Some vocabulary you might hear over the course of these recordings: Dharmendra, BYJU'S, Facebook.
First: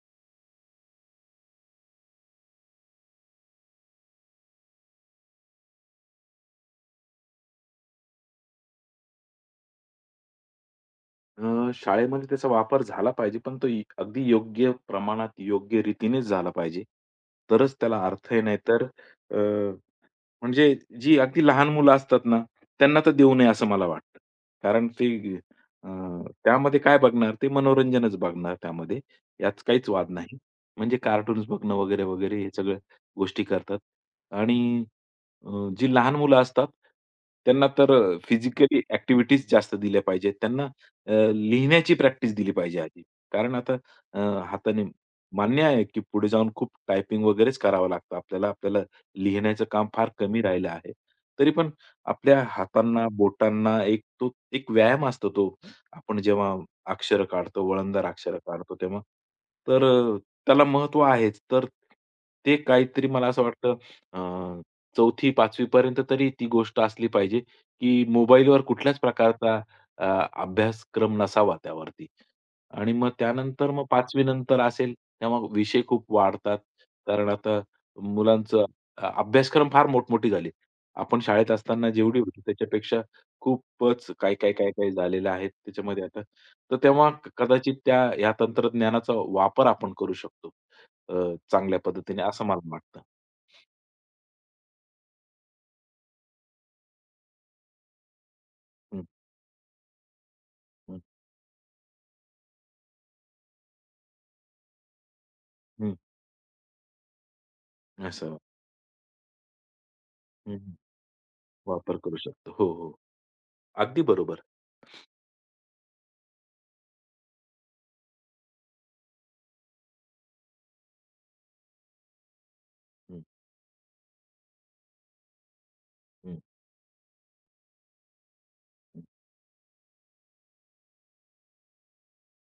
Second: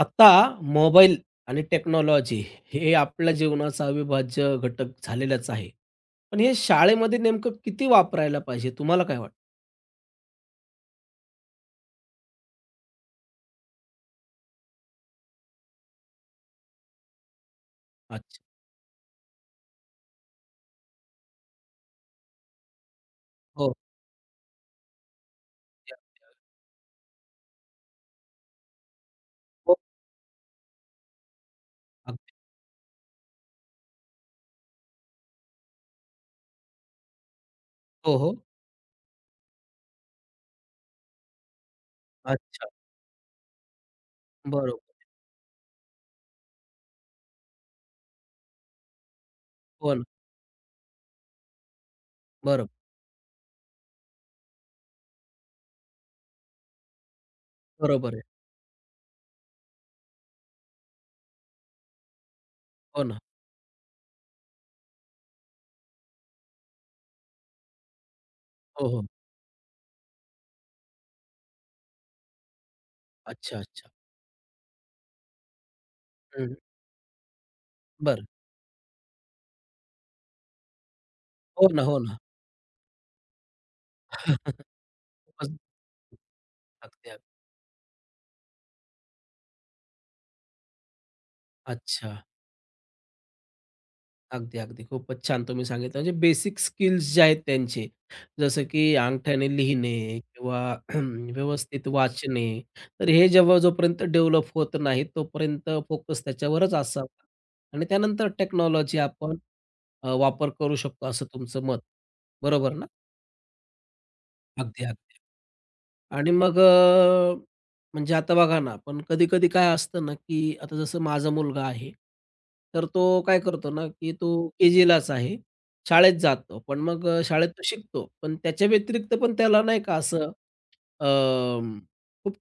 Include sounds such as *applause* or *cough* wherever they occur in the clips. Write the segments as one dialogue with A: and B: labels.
A: आता मोबाईल आणि टेक्नॉलॉजी हे आपल्या जीवनाचा अविभाज्य घटक झालेलाच आहे. पण हे शाळेमध्ये नेमकं किती वापरायला पाहिजे तुम्हाला काय वाटतं?
B: शाळेमध्ये त्याचा वापर झाला पाहिजे, पण तो अगदी योग्य प्रमाणात, योग्य रीतीनेच झाला पाहिजे. तरच त्याला अर्थ आहे.
A: अच्छा.
B: म्हणजे जी अगदी लहान मुलं असतात ना, त्यांना तर देऊ नये असं
A: हो.
B: मला वाटतं. कारण ते अ, त्यामध्ये काय बघणार? ते मनोरंजनच बघणार त्यामध्ये. यात
A: हो.
B: काहीच वाद नाही. म्हणजे कार्टून्स बघणं वगैरे,
A: अगदी.
B: वगैरे हे सगळ्या गोष्टी करतात आणि अ, जी लहान मुलं असतात, त्यांना तर
A: हो, हो.
B: फिजिकली ॲक्टिव्हिटीज जास्त दिल्या पाहिजेत. त्यांना लिहिण्याची प्रॅक्टिस दिली
A: अच्छा.
B: पाहिजे आधी. कारण आता अ, हाताने
A: बरोबर.
B: मान्य आहे, की पुढे जाऊन खूप टायपिंग वगैरेच करावं लागतं आपल्याला. आपल्याला लिहिण्याचं काम
A: हो ना.
B: फार कमी राहिलं आहे. तरी पण आपल्या
A: बरोबर.
B: हातांना, बोटांना एक तो एक व्यायाम असतो तो. आपण जेव्हा अक्षरं काढतो, वळणदार
A: बरोबर आहे.
B: अक्षरं काढतो तेव्हा. तर अ, त्याला महत्त्व आहेच. तर ते
A: हो
B: काहीतरी
A: ना.
B: मला असं वाटतं, चौथी 5वी पर्यंत तरी ती गोष्ट असली पाहिजे, की मोबाईलवर
A: हो,
B: कुठल्याच
A: हो.
B: प्रकारचा अ, अभ्यासक्रम नसावा त्यावरती. आणि मग
A: अच्छा,
B: त्यानंतर मग
A: अच्छा.
B: 5वी नंतर असेल, तेव्हा विषय खूप
A: हं.
B: वाढतात. कारण आता
A: बरं.
B: मुलांचं अ, अभ्यासक्रम फार मोठमोठी झाली. आपण शाळेत
A: हो ना,
B: असताना
A: हो ना.
B: जेवढी होती त्याच्यापेक्षा खूपच काय, काय,
A: *laughs*
B: काय, काय झालेलं आहे
A: खूपच
B: त्याच्यामध्ये आता. तर तेव्हा
A: लागते.
B: कदाचित त्या ह्या तंत्रज्ञानाचा वापर आपण करू शकतो चांगल्या
A: अच्छा.
B: पद्धतीने असं मला वाटतं.
A: अगदी, अगदी. खूपच छान तुम्ही सांगितलं. म्हणजे बेसिक स्किल्स जे आहेत त्यांचे, जसं की
B: हं,
A: अंगठ्याने लिहिणे किंवा
B: हं,
A: *clears throat* व्यवस्थित वाचणे, तर हे जेव्हा जोपर्यंत डेव्हलप होत नाही, तोपर्यंत
B: हं.
A: फोकस त्याच्यावरच असावा आणि त्यानंतर
B: असा
A: टेक्नॉलॉजी आपण वापर
B: हं,
A: करू शकतो, असं तुमचं मत.
B: वापर करू शकतो. हो,
A: बरोबर ना?
B: हो. अगदी बरोबर.
A: अगदी, अगदी. आणि मग म्हणजे आता बघा ना, पण कधी-कधी काय असतं ना, की आता जसं माझा मुलगा आहे, तर तो
B: हं,
A: काय करतो ना, की तो के-जीलाच आहे. शाळेत
B: हं,
A: जातो. पण मग शाळेत तो शिकतो. पण त्याच्या
B: हं,
A: व्यतिरिक्त पण त्याला नाही का असं अं, खूप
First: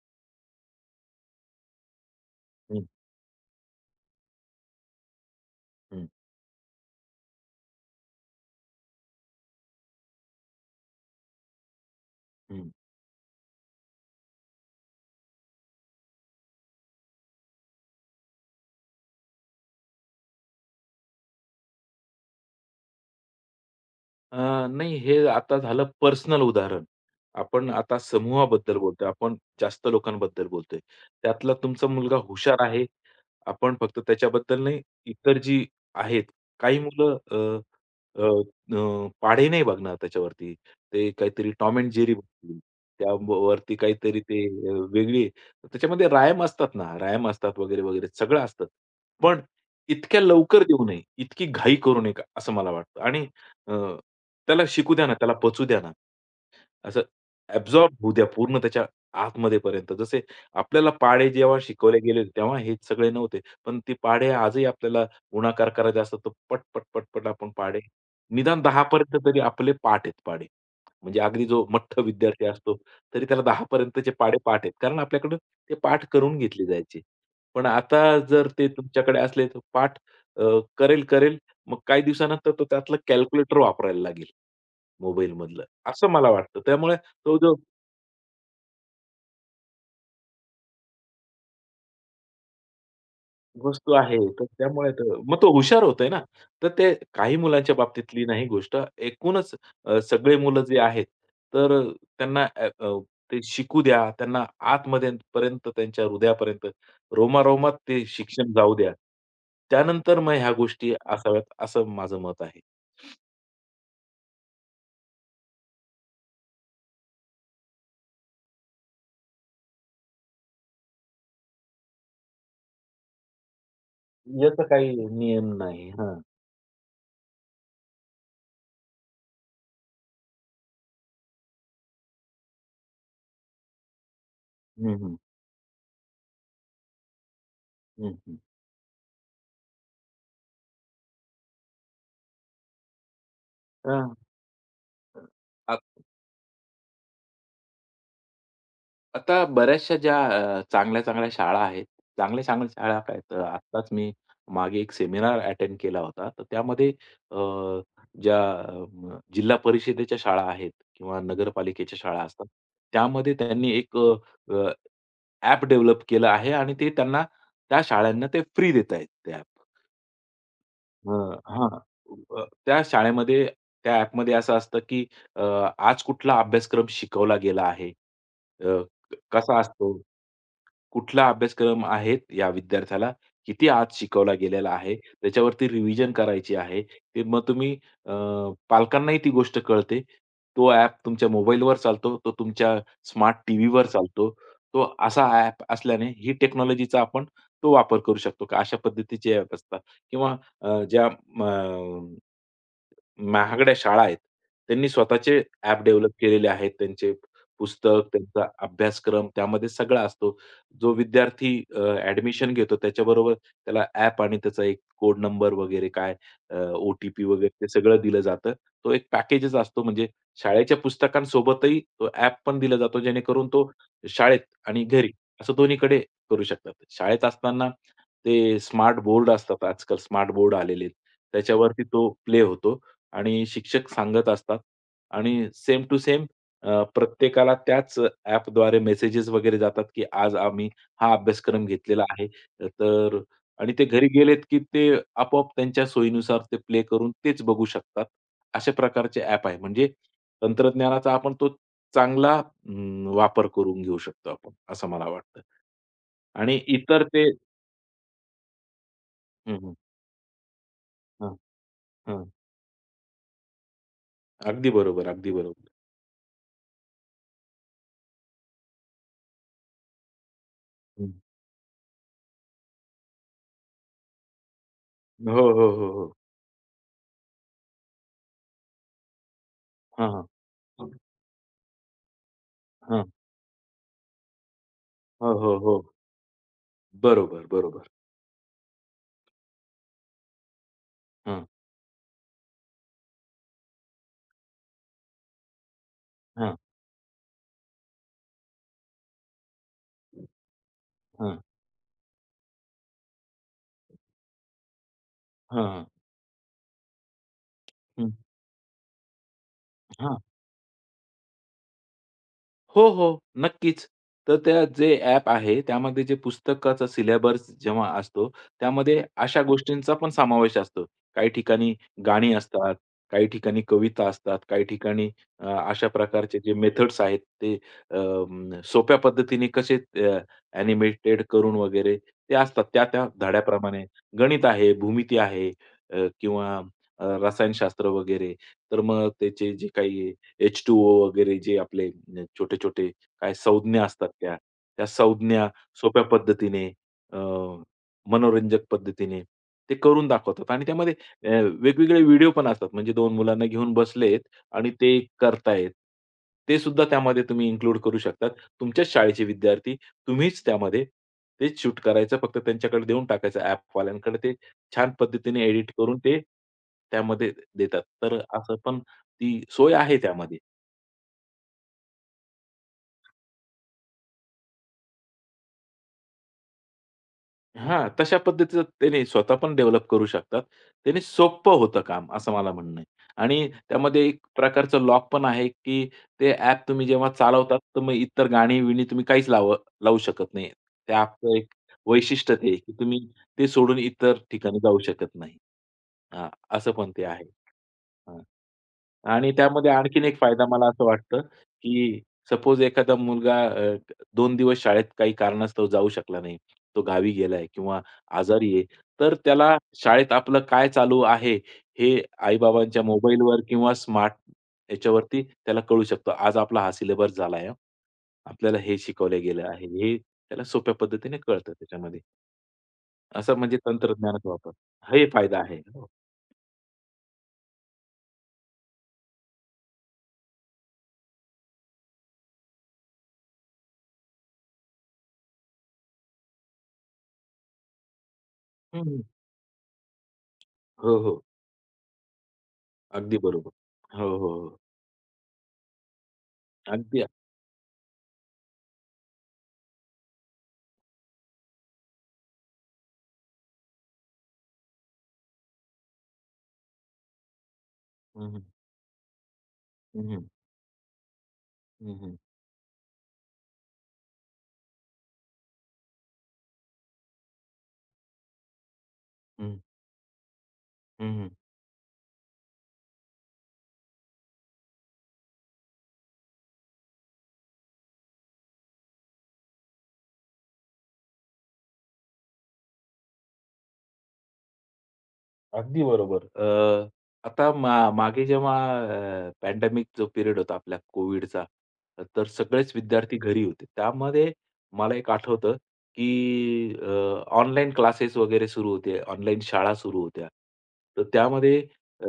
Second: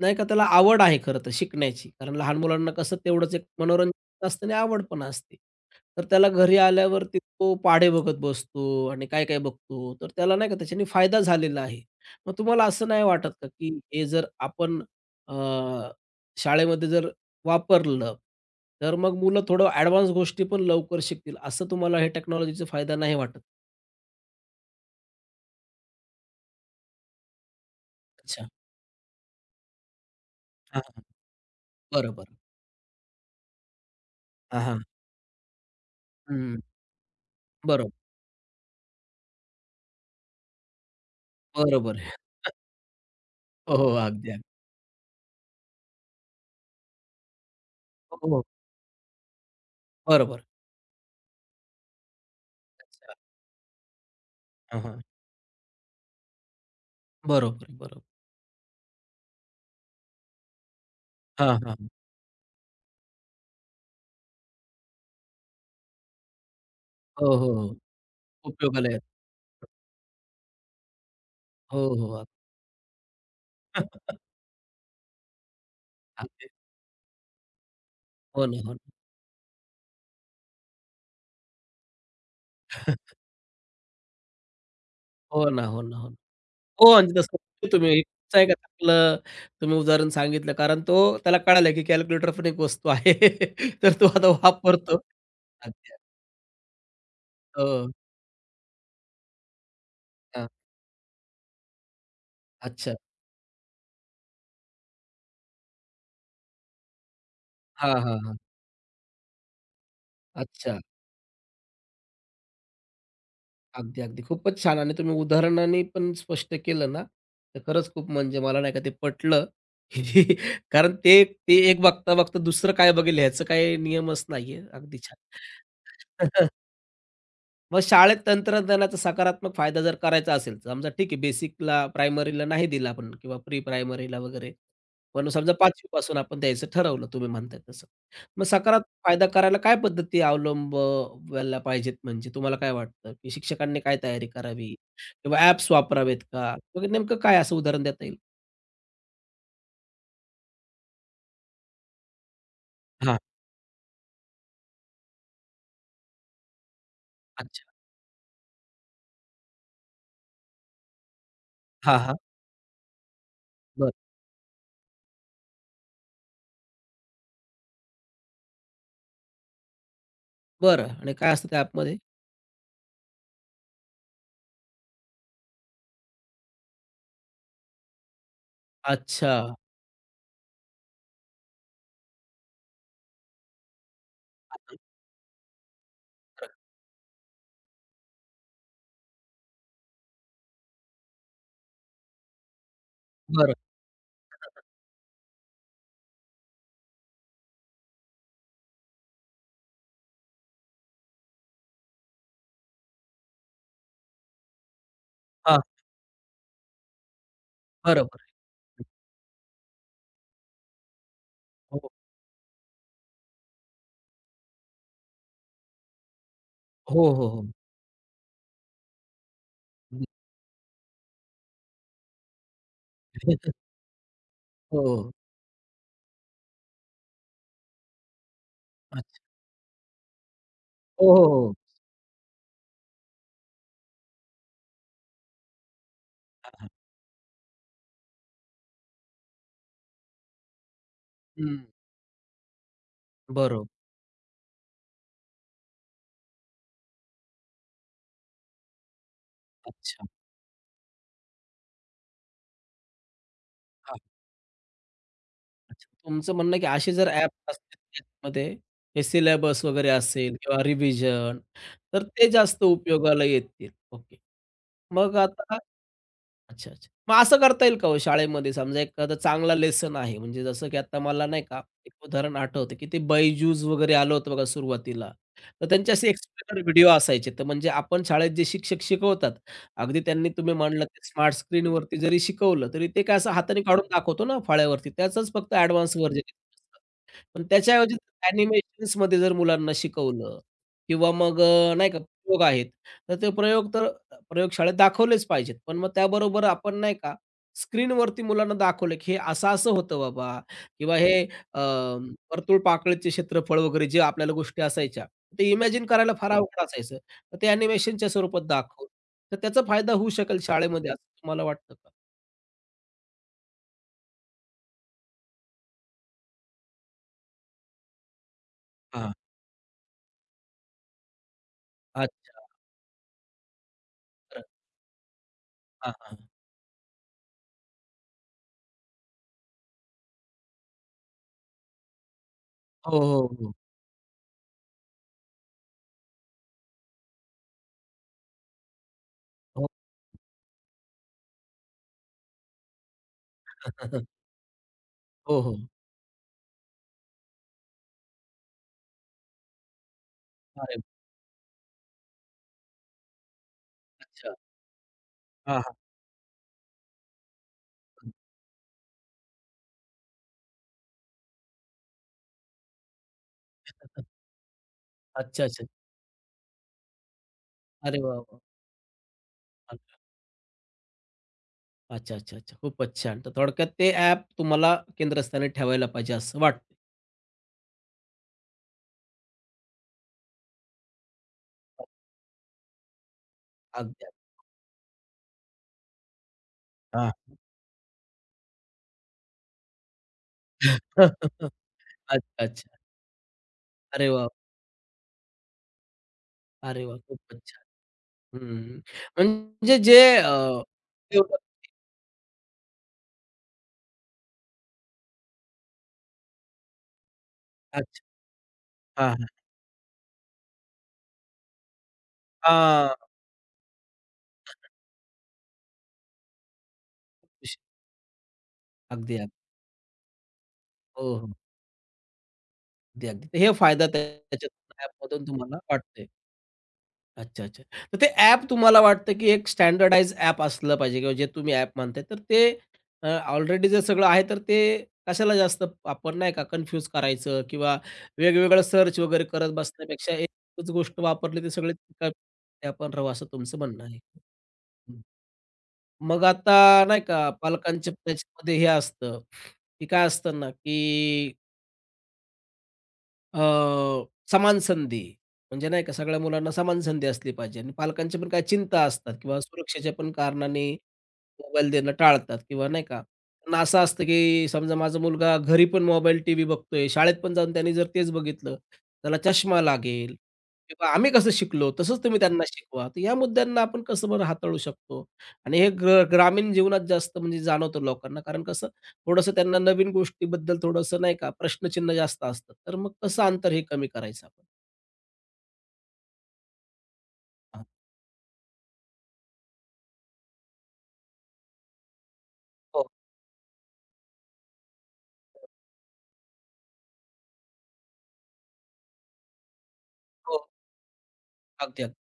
A: नाही का त्याला आवड आहे खरं तर शिकण्याची. कारण लहान मुलांना
B: हं,
A: कसं तेवढंच एक मनोरंजन असतं आणि आवड पण असते. तर
B: हं,
A: त्याला घरी आल्यावरती तो पाढे बघत बसतो आणि काय काय बघतो. तर त्याला नाही का त्याच्याने फायदा झालेला आहे. मग तुम्हाला
B: हं.
A: असं नाही वाटत का, की हे जर आपण अ, शाळेमध्ये जर वापरलं, तर मग मुलं थोडं ॲडव्हान्स गोष्टी पण लवकर शिकतील, असं तुम्हाला हे टेक्नॉलॉजीचा फायदा नाही वाटत?
B: अ, नाही हे आता झालं पर्सनल उदाहरण. आपण आता
A: अच्छा.
B: समूहाबद्दल बोलतोय. आपण जास्त लोकांबद्दल बोलतोय.
A: हां, हां.
B: त्यातला तुमचा मुलगा
A: बरोबर.
B: हुशार आहे. आपण फक्त त्याच्याबद्दल
A: हां,
B: नाही,
A: हां.
B: इतर जी आहेत.
A: हं,
B: काही मुलं अ,
A: बरोबर.
B: अ, अ, पाढे नाही बघणार त्याच्यावरती. ते काहीतरी टॉम एंड
A: बरोबर आहे.
B: जेरी बघतील. त्यावरती
A: हो, हो.
B: काहीतरी
A: अगदी, अगदी.
B: ते वेगळी त्याच्यामध्ये रायम असतात ना, रायम असतात वगैरे, वगैरे
A: हो,
B: सगळं
A: हो.
B: असतं. पण इतक्या
A: बरोबर.
B: लवकर देऊ नये, इतकी घाई करू नये का, असं मला वाटतं
A: अच्छा.
B: आणि अ, त्याला
A: हां,
B: शिकू
A: हां.
B: द्या ना, त्याला पचू द्या ना. असं
A: बरोबर
B: ॲब्सॉर्ब
A: बरोबर.
B: होऊ द्या पूर्ण त्याच्या आतमध्ये पर्यंत. जसे आपल्याला पाढे जेव्हा
A: हां, हां.
B: शिकवले गेले तेव्हा हे सगळे नव्हते. पण ते पाढे आजही आपल्याला गुणाकार करायचे असतात. तर पट, पट, पट, पट
A: हो,
B: आपण
A: हो, हो.
B: पाढे निदान 10
A: उपयोगाला येतं.
B: पर्यंत तरी आपले पाठ आहेत पाढे. म्हणजे अगदी जो
A: हो,
B: मठ्ठ
A: हो.
B: विद्यार्थी असतो तरी त्याला 10 पर्यंतचे पाढे पाठ आहेत. कारण आपल्याकडं ते पाठ करून
A: अगदी.
B: घेतले जायचे. पण आता
A: हो
B: जर
A: ना,
B: ते
A: हो ना.
B: तुमच्याकडे असले तर पाठ अ, करेल, करेल, मग काही दिवसानंतर तो त्यातलं
A: *laughs*
B: कॅल्क्युलेटर वापरायला लागेल
A: हो
B: मोबाईलमधलं.
A: ना, हो ना,
B: असं
A: हो ना.
B: मला वाटतं.
A: हो,
B: त्यामुळे
A: म्हणजे तसं
B: तो जो
A: होतं. तुम्ही तुमचं एक चांगलं तुम्ही उदाहरण सांगितलं. कारण तो त्याला कळालं की कॅल्क्युलेटर पण एक वस्तू आहे. *laughs*
B: वस्तू
A: तर तो
B: आहे,
A: आता
B: तर त्यामुळे
A: वापरतो.
B: तर मग तो हुशार
A: अच्छा.
B: होतोय ना. तर ते काही मुलांच्या
A: हो.
B: बाबतीतली नाही गोष्ट. एकूणच सगळे
A: हां.
B: मुलं जे आहेत, तर अ, त्यांना अ,
A: अच्छा.
B: अ, ते शिकू द्या. त्यांना आतमध्ये पर्यंत त्यांच्या हृदयापर्यंत रोमारोमात
A: हां,
B: ते
A: हां, हां.
B: शिक्षण जाऊ द्या. त्यानंतर मग ह्या
A: अच्छा.
B: गोष्टी असाव्यात, असं माझं मत आहे.
A: अगदी, अगदी. खूपच छान आणि तुम्ही उदाहरणाने पण स्पष्ट केलं ना, तर खरंच खूप म्हणजे मला नाही का ते पटलं. *laughs* कारण ते ते एक बघता-बघता दुसरं काय बघेल ह्याचं काही नियमच नाहीये.
B: याचा काही
A: अगदी छान.
B: नियम नाही. हां.
A: *laughs* मग शाळेत तंत्रज्ञानाचा सकारात्मक फायदा जर करायचा असेल, समजा ठीक आहे बेसिकला, प्रायमरीला नाही दिला आपण किंवा प्री प्रायमरीला वगैरे,
B: हं, हं.
A: पण समजा 5वी पासून आपण द्यायचं ठरवलं तुम्ही म्हणताय तसं.
B: हं, हं.
A: मग सकारात्मक फायदा करायला काय पद्धती अवलंबवायला पाहिजेत म्हणजे तुम्हाला काय वाटतं, की शिक्षकांनी काय तयारी करावी किंवा ॲप्स
B: हां.
A: वापरावेत का? वगैरे नेमकं काय असं उदाहरण देता येईल?
B: आता बऱ्याचशा ज्या चांगल्या-चांगल्या शाळा आहेत. चांगल्या-चांगल्या शाळा
A: हां,
B: काय तर आत्ताच मी मागे एक सेमिनार अटेंड केला होता. तर त्यामध्ये अ,
A: अच्छा.
B: ज्या अ, जिल्हा परिषदेच्या शाळा आहेत किंवा नगरपालिकेच्या
A: हां, हां.
B: शाळा असतात. त्यामध्ये त्यांनी
A: बरं,
B: एक अ, डेव्हलप केलं आहे आणि ते त्यांना त्या शाळांना ते फ्री देत आहेत ते ॲप.
A: बरं आणि काय
B: हं,
A: असतं त्या
B: हां.
A: ॲपमध्ये?
B: अ, त्या शाळेमध्ये त्या ॲपमध्ये असं असतं, की अ, आज कुठला अभ्यासक्रम शिकवला गेला आहे. अ,
A: अच्छा.
B: कसा असतो? कुठला अभ्यासक्रम आहे या विद्यार्थ्याला, किती आज शिकवला गेलेला आहे, त्याच्यावरती रिव्हिजन करायची आहे. ते मग तुम्ही अ, पालकांनाही ती गोष्ट कळते. तो ॲप तुमच्या मोबाईलवर चालतो, तो तुमच्या स्मार्ट
A: बरं.
B: टीव्हीवर चालतो. तो असा ॲप असल्याने ही टेक्नॉलॉजीचा आपण तो वापर करू शकतो का? अशा पद्धतीचे ॲप असतात किंवा ज्या महागड्या शाळा आहेत. त्यांनी स्वतःचे
A: हां,
B: ॲप डेव्हलप केलेले आहेत. त्यांचे पुस्तक,
A: बरोबर.
B: त्यांचा अभ्यासक्रम त्यामध्ये सगळा असतो. जो विद्यार्थी
A: हो,
B: ॲडमिशन घेतो त्याच्याबरोबर त्याला ॲप आणि त्याचा एक कोड नंबर वगैरे काय ओ
A: हो,
B: टी
A: हो, हो.
B: वगैरे ते सगळं दिलं जातं. तो एक पॅकेजच असतो म्हणजे शाळेच्या पुस्तकांसोबतही तो ॲप पण दिला जातो जेणेकरून
A: *laughs*
B: तो शाळेत आणि
A: हो.
B: घरी असं दोन्हीकडे करू शकतात. शाळेत असताना ते स्मार्ट
A: अच्छा.
B: बोर्ड असतात आजकाल स्मार्ट बोर्ड आलेले आहेत.
A: हो, हो, हो.
B: त्याच्यावरती तो प्ले होतो. आणि शिक्षक सांगत असतात आणि सेम टू सेम
A: हां, हां.
B: अ, प्रत्येकाला त्याच ॲपद्वारे मेसेजेस वगैरे जातात, की आज आम्ही हा
A: हं.
B: अभ्यासक्रम घेतलेला आहे. तर
A: बरोबर.
B: आणि ते घरी गेलेत, की ते आपोआप त्यांच्या सोयीनुसार ते प्ले करून तेच बघू शकतात. अशा प्रकारचे ॲप आहे. म्हणजे
A: अच्छा.
B: तंत्रज्ञानाचा आपण तो चांगला वापर करून घेऊ
A: हां,
B: शकतो आपण, असं मला वाटतं.
A: अच्छा. तुमचं म्हणणं
B: आणि
A: आहे की असे
B: इतर
A: जर
B: ते
A: ॲप्स असतील त्यामध्ये हे
B: हम्म,
A: सिलेबस
B: हम्म,
A: वगैरे असेल किंवा
B: हं, हं.
A: रिव्हिजन तर ते जास्त उपयोगाला येतील. ओके.
B: अगदी बरोबर,
A: मग
B: अगदी
A: आता
B: बरोबर.
A: अच्छा, अच्छा. मग असं करता येईल का हो शाळेमध्ये समजा एखादा चांगला लेसन आहे, म्हणजे जसं की आता
B: हं.
A: मला नाही का एक उदाहरण आठवतं, की ते BYJU'S वगैरे आलं होतं बघा सुरुवातीला.
B: हो,
A: तर
B: हो, हो,
A: त्यांचे असे
B: हो.
A: एक्सप्लेनर व्हिडिओ असायचे. तर म्हणजे आपण शाळेत जे शिक्षक शिकवतात, अगदी
B: हां, हां.
A: त्यांनी तुम्ही म्हणलं ते स्मार्ट स्क्रीनवरती जरी शिकवलं, तरी
B: हां.
A: ते काय असं हाताने काढून दाखवतो ना फळ्यावरती, त्याचंच
B: हो,
A: फक्त
B: हो, हो.
A: Advance version. पण
B: बरोबर, बरोबर.
A: त्याच्याऐवजी ॲनिमेशन्समध्ये जर मुलांना शिकवलं किंवा मग
B: हां,
A: नाही का प्रयोग आहेत, तर ते प्रयोग तर प्रयोगशाळेत दाखवलेच पाहिजेत. पण मग त्याबरोबर
B: हां,
A: आपण नाही का स्क्रीनवरती मुलांना दाखवलं, की हे असं-असं होतं बाबा किंवा हे
B: हां,
A: वर्तुळ, पाकळीचे क्षेत्रफळ वगैरे जे आपल्याला गोष्टी असायच्या, ते
B: हां, हां.
A: इमॅजिन करायला फार अवघड असायचं. तर ते
B: हं.
A: ॲनिमेशनच्या स्वरूपात दाखवलं, तर त्याचा फायदा होऊ
B: हां,
A: शकेल शाळेमध्ये असं तुम्हाला वाटतं का?
B: हो, हो. नक्कीच. तर त्या जे ॲप आहे, त्यामध्ये जे पुस्तकाचा सिलेबस जेव्हा असतो, त्यामध्ये
A: हां.
B: अशा गोष्टींचा पण समावेश असतो. काही ठिकाणी गाणी
A: अच्छा.
B: असतात, काही ठिकाणी कविता असतात,
A: बरं.
B: काही ठिकाणी अशा
A: हां, हां.
B: प्रकारचे जे मेथड्स आहेत, ते अ, सोप्या पद्धतीने कसे ॲनिमेटेड करून वगैरे ते असतात.
A: हो,
B: त्या-त्या
A: हो, हो.
B: धड्याप्रमाणे. गणित आहे, भूमिती आहे, किंवा रसायनशास्त्र वगैरे. तर मग त्याचे जे
A: हो.
B: काही H2O वगैरे जे आपले छोटे-छोटे काय संज्ञा असतात
A: *laughs*
B: त्या. त्या
A: हो,
B: संज्ञा
A: हो.
B: सोप्या पद्धतीने अ, मनोरंजक पद्धतीने ते करून दाखवतात आणि
A: अरे
B: त्यामध्ये वेगवेगळे व्हिडिओ पण असतात. म्हणजे 2 मुलांना घेऊन बसलेत
A: अच्छा.
B: आणि ते
A: हां,
B: करतायेत.
A: हां.
B: ते सुद्धा त्यामध्ये तुम्ही इन्क्लूड करू शकतात. तुमच्याच शाळेचे विद्यार्थी, तुम्हीच त्यामध्ये ते शूट करायचं. फक्त त्यांच्याकडे देऊन टाकायचं ॲपवाल्यांकडे. ते छान पद्धतीने
A: अच्छा, अच्छा.
B: एडिट करून ते त्यामध्ये देतात.
A: अरे वाह,
B: तर
A: वाह!
B: असं पण ती सोय आहे त्यामध्ये.
A: अच्छा, अच्छा, अच्छा. खूपच छान. तर थोडक्यात ते ॲप तुम्हाला केंद्रस्थानी ठेवायला पाहिजे असं वाटतं.
B: हां, तशा पद्धतीचं त्याने स्वतः पण डेव्हलप करू शकतात. त्याने सोपं होतं काम असं मला म्हणणं आहे. आणि त्यामध्ये
A: अगदी,
B: एक प्रकारचं लॉक पण आहे, की ते ॲप तुम्ही जेव्हा
A: हां.
B: चालवतात, तर मग इतर गाणी-बिणी तुम्ही काहीच लावू शकत नाही. त्या ॲपचं एक वैशिष्ट्य
A: अच्छा,
B: ते आहे, की
A: अच्छा.
B: तुम्ही ते सोडून
A: अरे
B: इतर
A: वाह!
B: ठिकाणी जाऊ शकत नाही. हां, असं
A: अरे
B: पण
A: वाह!
B: ते आहे.
A: खूपच छान.
B: हां.
A: हं.
B: आणि त्यामध्ये
A: म्हणजे जे
B: आणखीन एक फायदा मला असं वाटतं,
A: तेवढं
B: की सपोज एखादा मुलगा 2 दिवस शाळेत काही कारणास्तव जाऊ शकला नाही. तो गावी गेलाय किंवा
A: अच्छा.
B: आजारी आहे,
A: हां,
B: तर
A: हां.
B: त्याला शाळेत आपलं काय चालू आहे, हे आई-बाबांच्या
A: हां.
B: मोबाईलवर किंवा स्मार्ट याच्यावरती त्याला कळू शकतं. आज आपला हा सिलेबस झालाय हां. आपल्याला हे
A: अगदी,
B: शिकवलं
A: अगदी.
B: गेलं आहे. हे त्याला सोप्या
A: हो,
B: पद्धतीने
A: हो.
B: कळतं त्याच्यामध्ये.
A: अगदी, अगदी.
B: असं
A: हे
B: म्हणजे
A: फायदा
B: तंत्रज्ञानाचा वापर.
A: त्याच्यातून
B: हे
A: ॲपमधून
B: फायदा आहे.
A: तुम्हाला
B: हो.
A: वाटतोय. अच्छा, अच्छा. तर ते ॲप तुम्हाला वाटतं, की एक स्टँडर्डाइज्ड ॲप असलं पाहिजे किंवा जे तुम्ही ॲप म्हणताय, तर ते ऑलरेडी जे सगळं आहे, तर ते कशाला जास्त आपण नाही का कन्फ्यूज करायचं किंवा वेगवेगळं
B: हं,
A: सर्च
B: हं.
A: वगैरे करत बसण्यापेक्षा एकच
B: हो,
A: गोष्ट
B: हो.
A: वापरली तर सगळे एका- ते आपण राहू
B: अगदी
A: असं
B: बरोबर.
A: तुमचं म्हणणं आहे.
B: हो, हो, हो.
A: मग आता नाही
B: अगदी.
A: का पालकांच्या त्याच्यामध्ये हे असतं, की काय असतं ना, की अ, समान संधी म्हणजे नाही का सगळ्या मुलांना समान संधी असली पाहिजे आणि पालकांच्या पण
B: हं, हं.
A: काही चिंता असतात किंवा सुरक्षेच्या
B: हं,
A: पण
B: हं.
A: कारणाने मोबाईल देणं
B: हं, हं.
A: टाळतात किंवा नाही का त्यांना असं असतं की समजा माझा मुलगा घरी पण मोबाईल टीव्ही बघतोय शाळेत पण जाऊन त्यांनी जर तेच बघितलं त्याला चष्मा लागेल किंवा आम्ही
B: हं, हं.
A: कसं शिकलो तसंच तुम्ही त्यांना शिकवा तर या मुद्द्यांना आपण कसं बरं हाताळू शकतो आणि हे ग्रामीण जीवनात जास्त म्हणजे जाणवतं लोकांना कारण कसं थोडंसं त्यांना नवीन गोष्टीबद्दल थोडंसं नाही का प्रश्नचिन्ह जास्त असतं. तर मग कसं अंतर हे कमी करायचं आपण?
B: अगदी बरोबर. अ, आता
A: हां.
B: मा मागे जेव्हा पॅन्डेमिक जो पिरियड होता आपल्या कोविडचा, तर सगळेच
A: हो,
B: विद्यार्थी घरी होते. त्यामध्ये मला एक आठवतं, की ऑनलाईन क्लासेस वगैरे सुरू होते. ऑनलाईन शाळा सुरू होत्या.
A: हो.
B: तर त्यामध्ये
A: अगदी, अगदी.
B: अ,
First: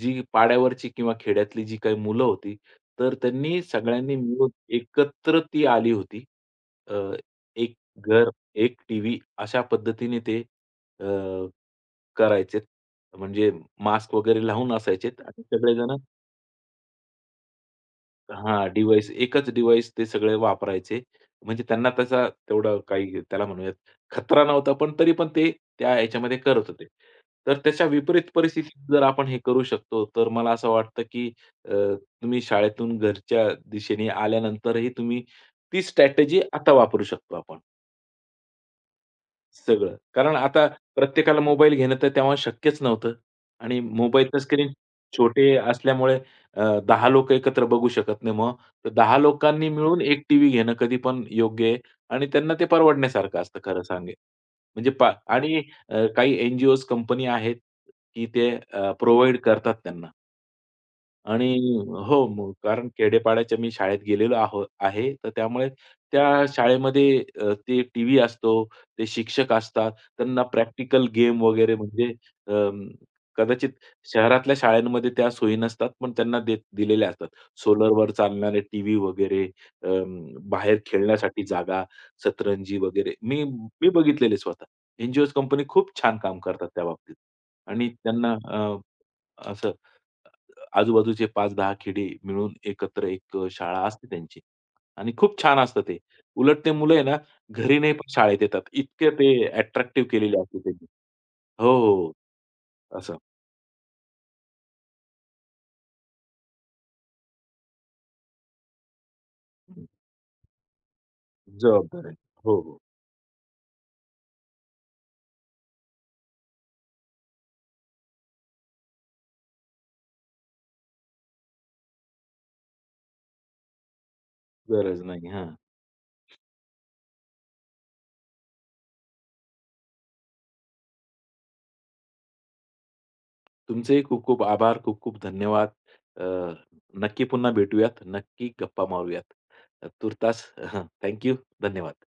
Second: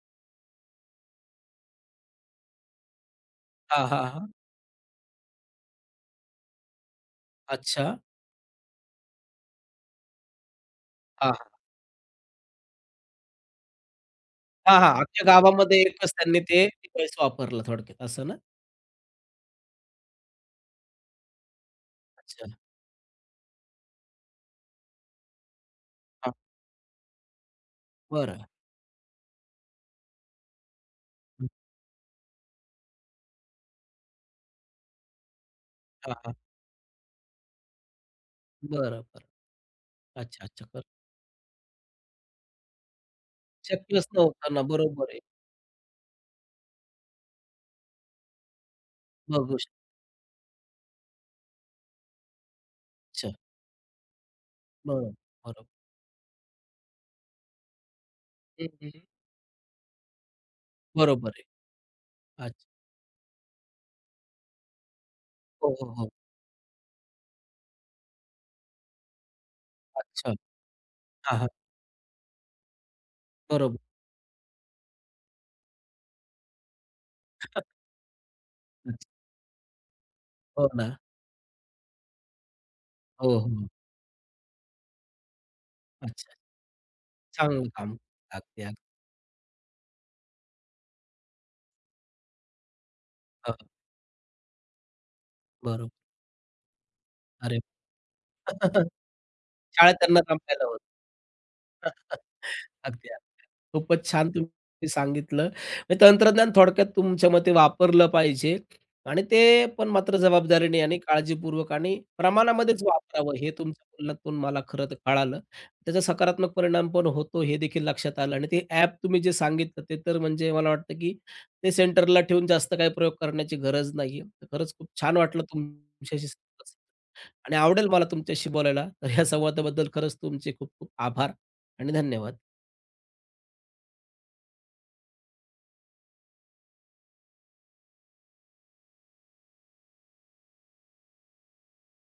B: जी पाड्यावरची किंवा खेड्यातली जी काही मुलं होती, तर त्यांनी
A: हां, हां,
B: सगळ्यांनी
A: हां.
B: मिळून एकत्र ती आली होती. अ, एक
A: अच्छा.
B: घर, एक टीव्ही अशा पद्धतीने ते
A: हां, हां.
B: करायचेत. म्हणजे मास्क वगैरे लावून
A: हां, हां.
B: असायचेत
A: अख्ख्या
B: आणि
A: गावामध्ये
B: सगळेजण
A: एकच त्यांनी ते डिव्हाइस वापरलं थोडक्यात असं ना?
B: हां, डिव्हाइस एकच डिव्हाइस ते सगळे वापरायचे. म्हणजे त्यांना त्याचा
A: अच्छा.
B: तेवढा काही त्याला म्हणूयात खतरा नव्हता, पण तरी पण ते त्या
A: हां.
B: ह्याच्यामध्ये करत होते. तर त्याच्या विपरीत
A: बरं.
B: परिस्थितीत जर आपण हे करू शकतो, तर मला असं वाटतं, की
A: हं.
B: अ, तुम्ही शाळेतून घरच्या दिशेने आल्यानंतरही तुम्ही ती
A: हां,
B: स्ट्रॅटेजी आता वापरू शकतो आपण.
A: बरं, बरं.
B: सगळं. कारण
A: अच्छा,
B: आता
A: अच्छा. बरं.
B: प्रत्येकाला मोबाईल घेणं तर तेव्हा शक्यच नव्हतं आणि
A: शक्यच
B: मोबाईलचं
A: नव्हतं ना.
B: स्क्रीन
A: बरोबर आहे.
B: छोटे असल्यामुळे अ, 10 लोकं एकत्र बघू शकत नाही. मग तर 10
A: बघू श
B: लोकांनी मिळून 1 टीव्ही घेणं कधी पण योग्य आहे आणि त्यांना ते
A: अच्छा.
B: परवडण्यासारखं असतं खरं सांगे म्हणजे पा
A: बरं,
B: आणि
A: बरोबर.
B: अ, काही एन कंपनी आहेत, की ते
A: हं,
B: अ,
A: हं,
B: करतात त्यांना.
A: बरोबर आहे.
B: आणि हो, मग
A: अच्छा.
B: कारण खेड्यापाड्याच्या मी शाळेत गेलेलो आहे. तर त्यामुळे
A: हो, हो, हो.
B: त्या शाळेमध्ये ते टीव्ही असतो, ते शिक्षक असतात.
A: अच्छा.
B: त्यांना प्रॅक्टिकल
A: हां,
B: गेम
A: हां.
B: वगैरे म्हणजे अं, कदाचित
A: बरोबर.
B: शहरातल्या शाळांमध्ये त्या सोयी नसतात, पण त्यांना देत दिलेल्या असतात. सोलरवर चालणारे टीव्ही
A: अच्छा.
B: वगैरे,
A: हो
B: बाहेर
A: ना.
B: खेळण्यासाठी जागा, सतरंजी वगैरे.
A: हो,
B: मी
A: हो.
B: मी बघितलेले स्वतः. एन कंपनी खूप छान
A: अच्छा.
B: काम करतात त्या बाबतीत
A: चांगलं
B: आणि
A: काम.
B: त्यांना
A: अगदी,
B: अ,
A: अगदी.
B: असं आजूबाजूचे 5-10 खेडे मिळून एकत्र एक
A: हो.
B: शाळा असते त्यांची आणि खूप छान असतं ते.
A: बरोबर.
B: उलट ते मुलं आहे ना,
A: अरे
B: घरी नाही पण शाळेत येतात.
A: *laughs*
B: इतके ते
A: शाळेत
B: अट्रॅक्टिव्ह
A: त्यांना
B: केलेले असते
A: रमायला होतं.
B: त्यांनी. हो, हो. हो.
A: *laughs* अगदी, अगदी.
B: असं.
A: खूपच छान तुम्ही सांगितलं. म्हणजे तंत्रज्ञान थोडक्यात तुमच्या मते वापरलं पाहिजे आणि ते पण मात्र जबाबदारीने आणि काळजीपूर्वक आणि
B: जबाबदाऱ्या. हो, हो.
A: प्रमाणामध्येच वापरावं हे तुमच्या बोलण्यातून मला खरं तर कळालं. त्याचा सकारात्मक परिणाम पण होतो हे देखील लक्षात आलं आणि ते ॲप तुम्ही जे सांगितलं ते तर म्हणजे मला वाटतं, की ते सेंटरला ठेवून जास्त काही प्रयोग करण्याची गरज नाहीये. तर खरंच खूप
B: गरज
A: छान
B: नाही.
A: वाटलं
B: हां.
A: तुमच्याशी आणि आवडेल मला तुमच्याशी बोलायला. तर ह्या संवादाबद्दल खरंच तुमचे खूप खूप आभार आणि धन्यवाद.
B: तुमचेही खूप खूप आभार. खूप खूप धन्यवाद. अ, नक्की पुन्हा भेटूयात. नक्की गप्पा मारूयात. तुर्तास थँक धन्यवाद.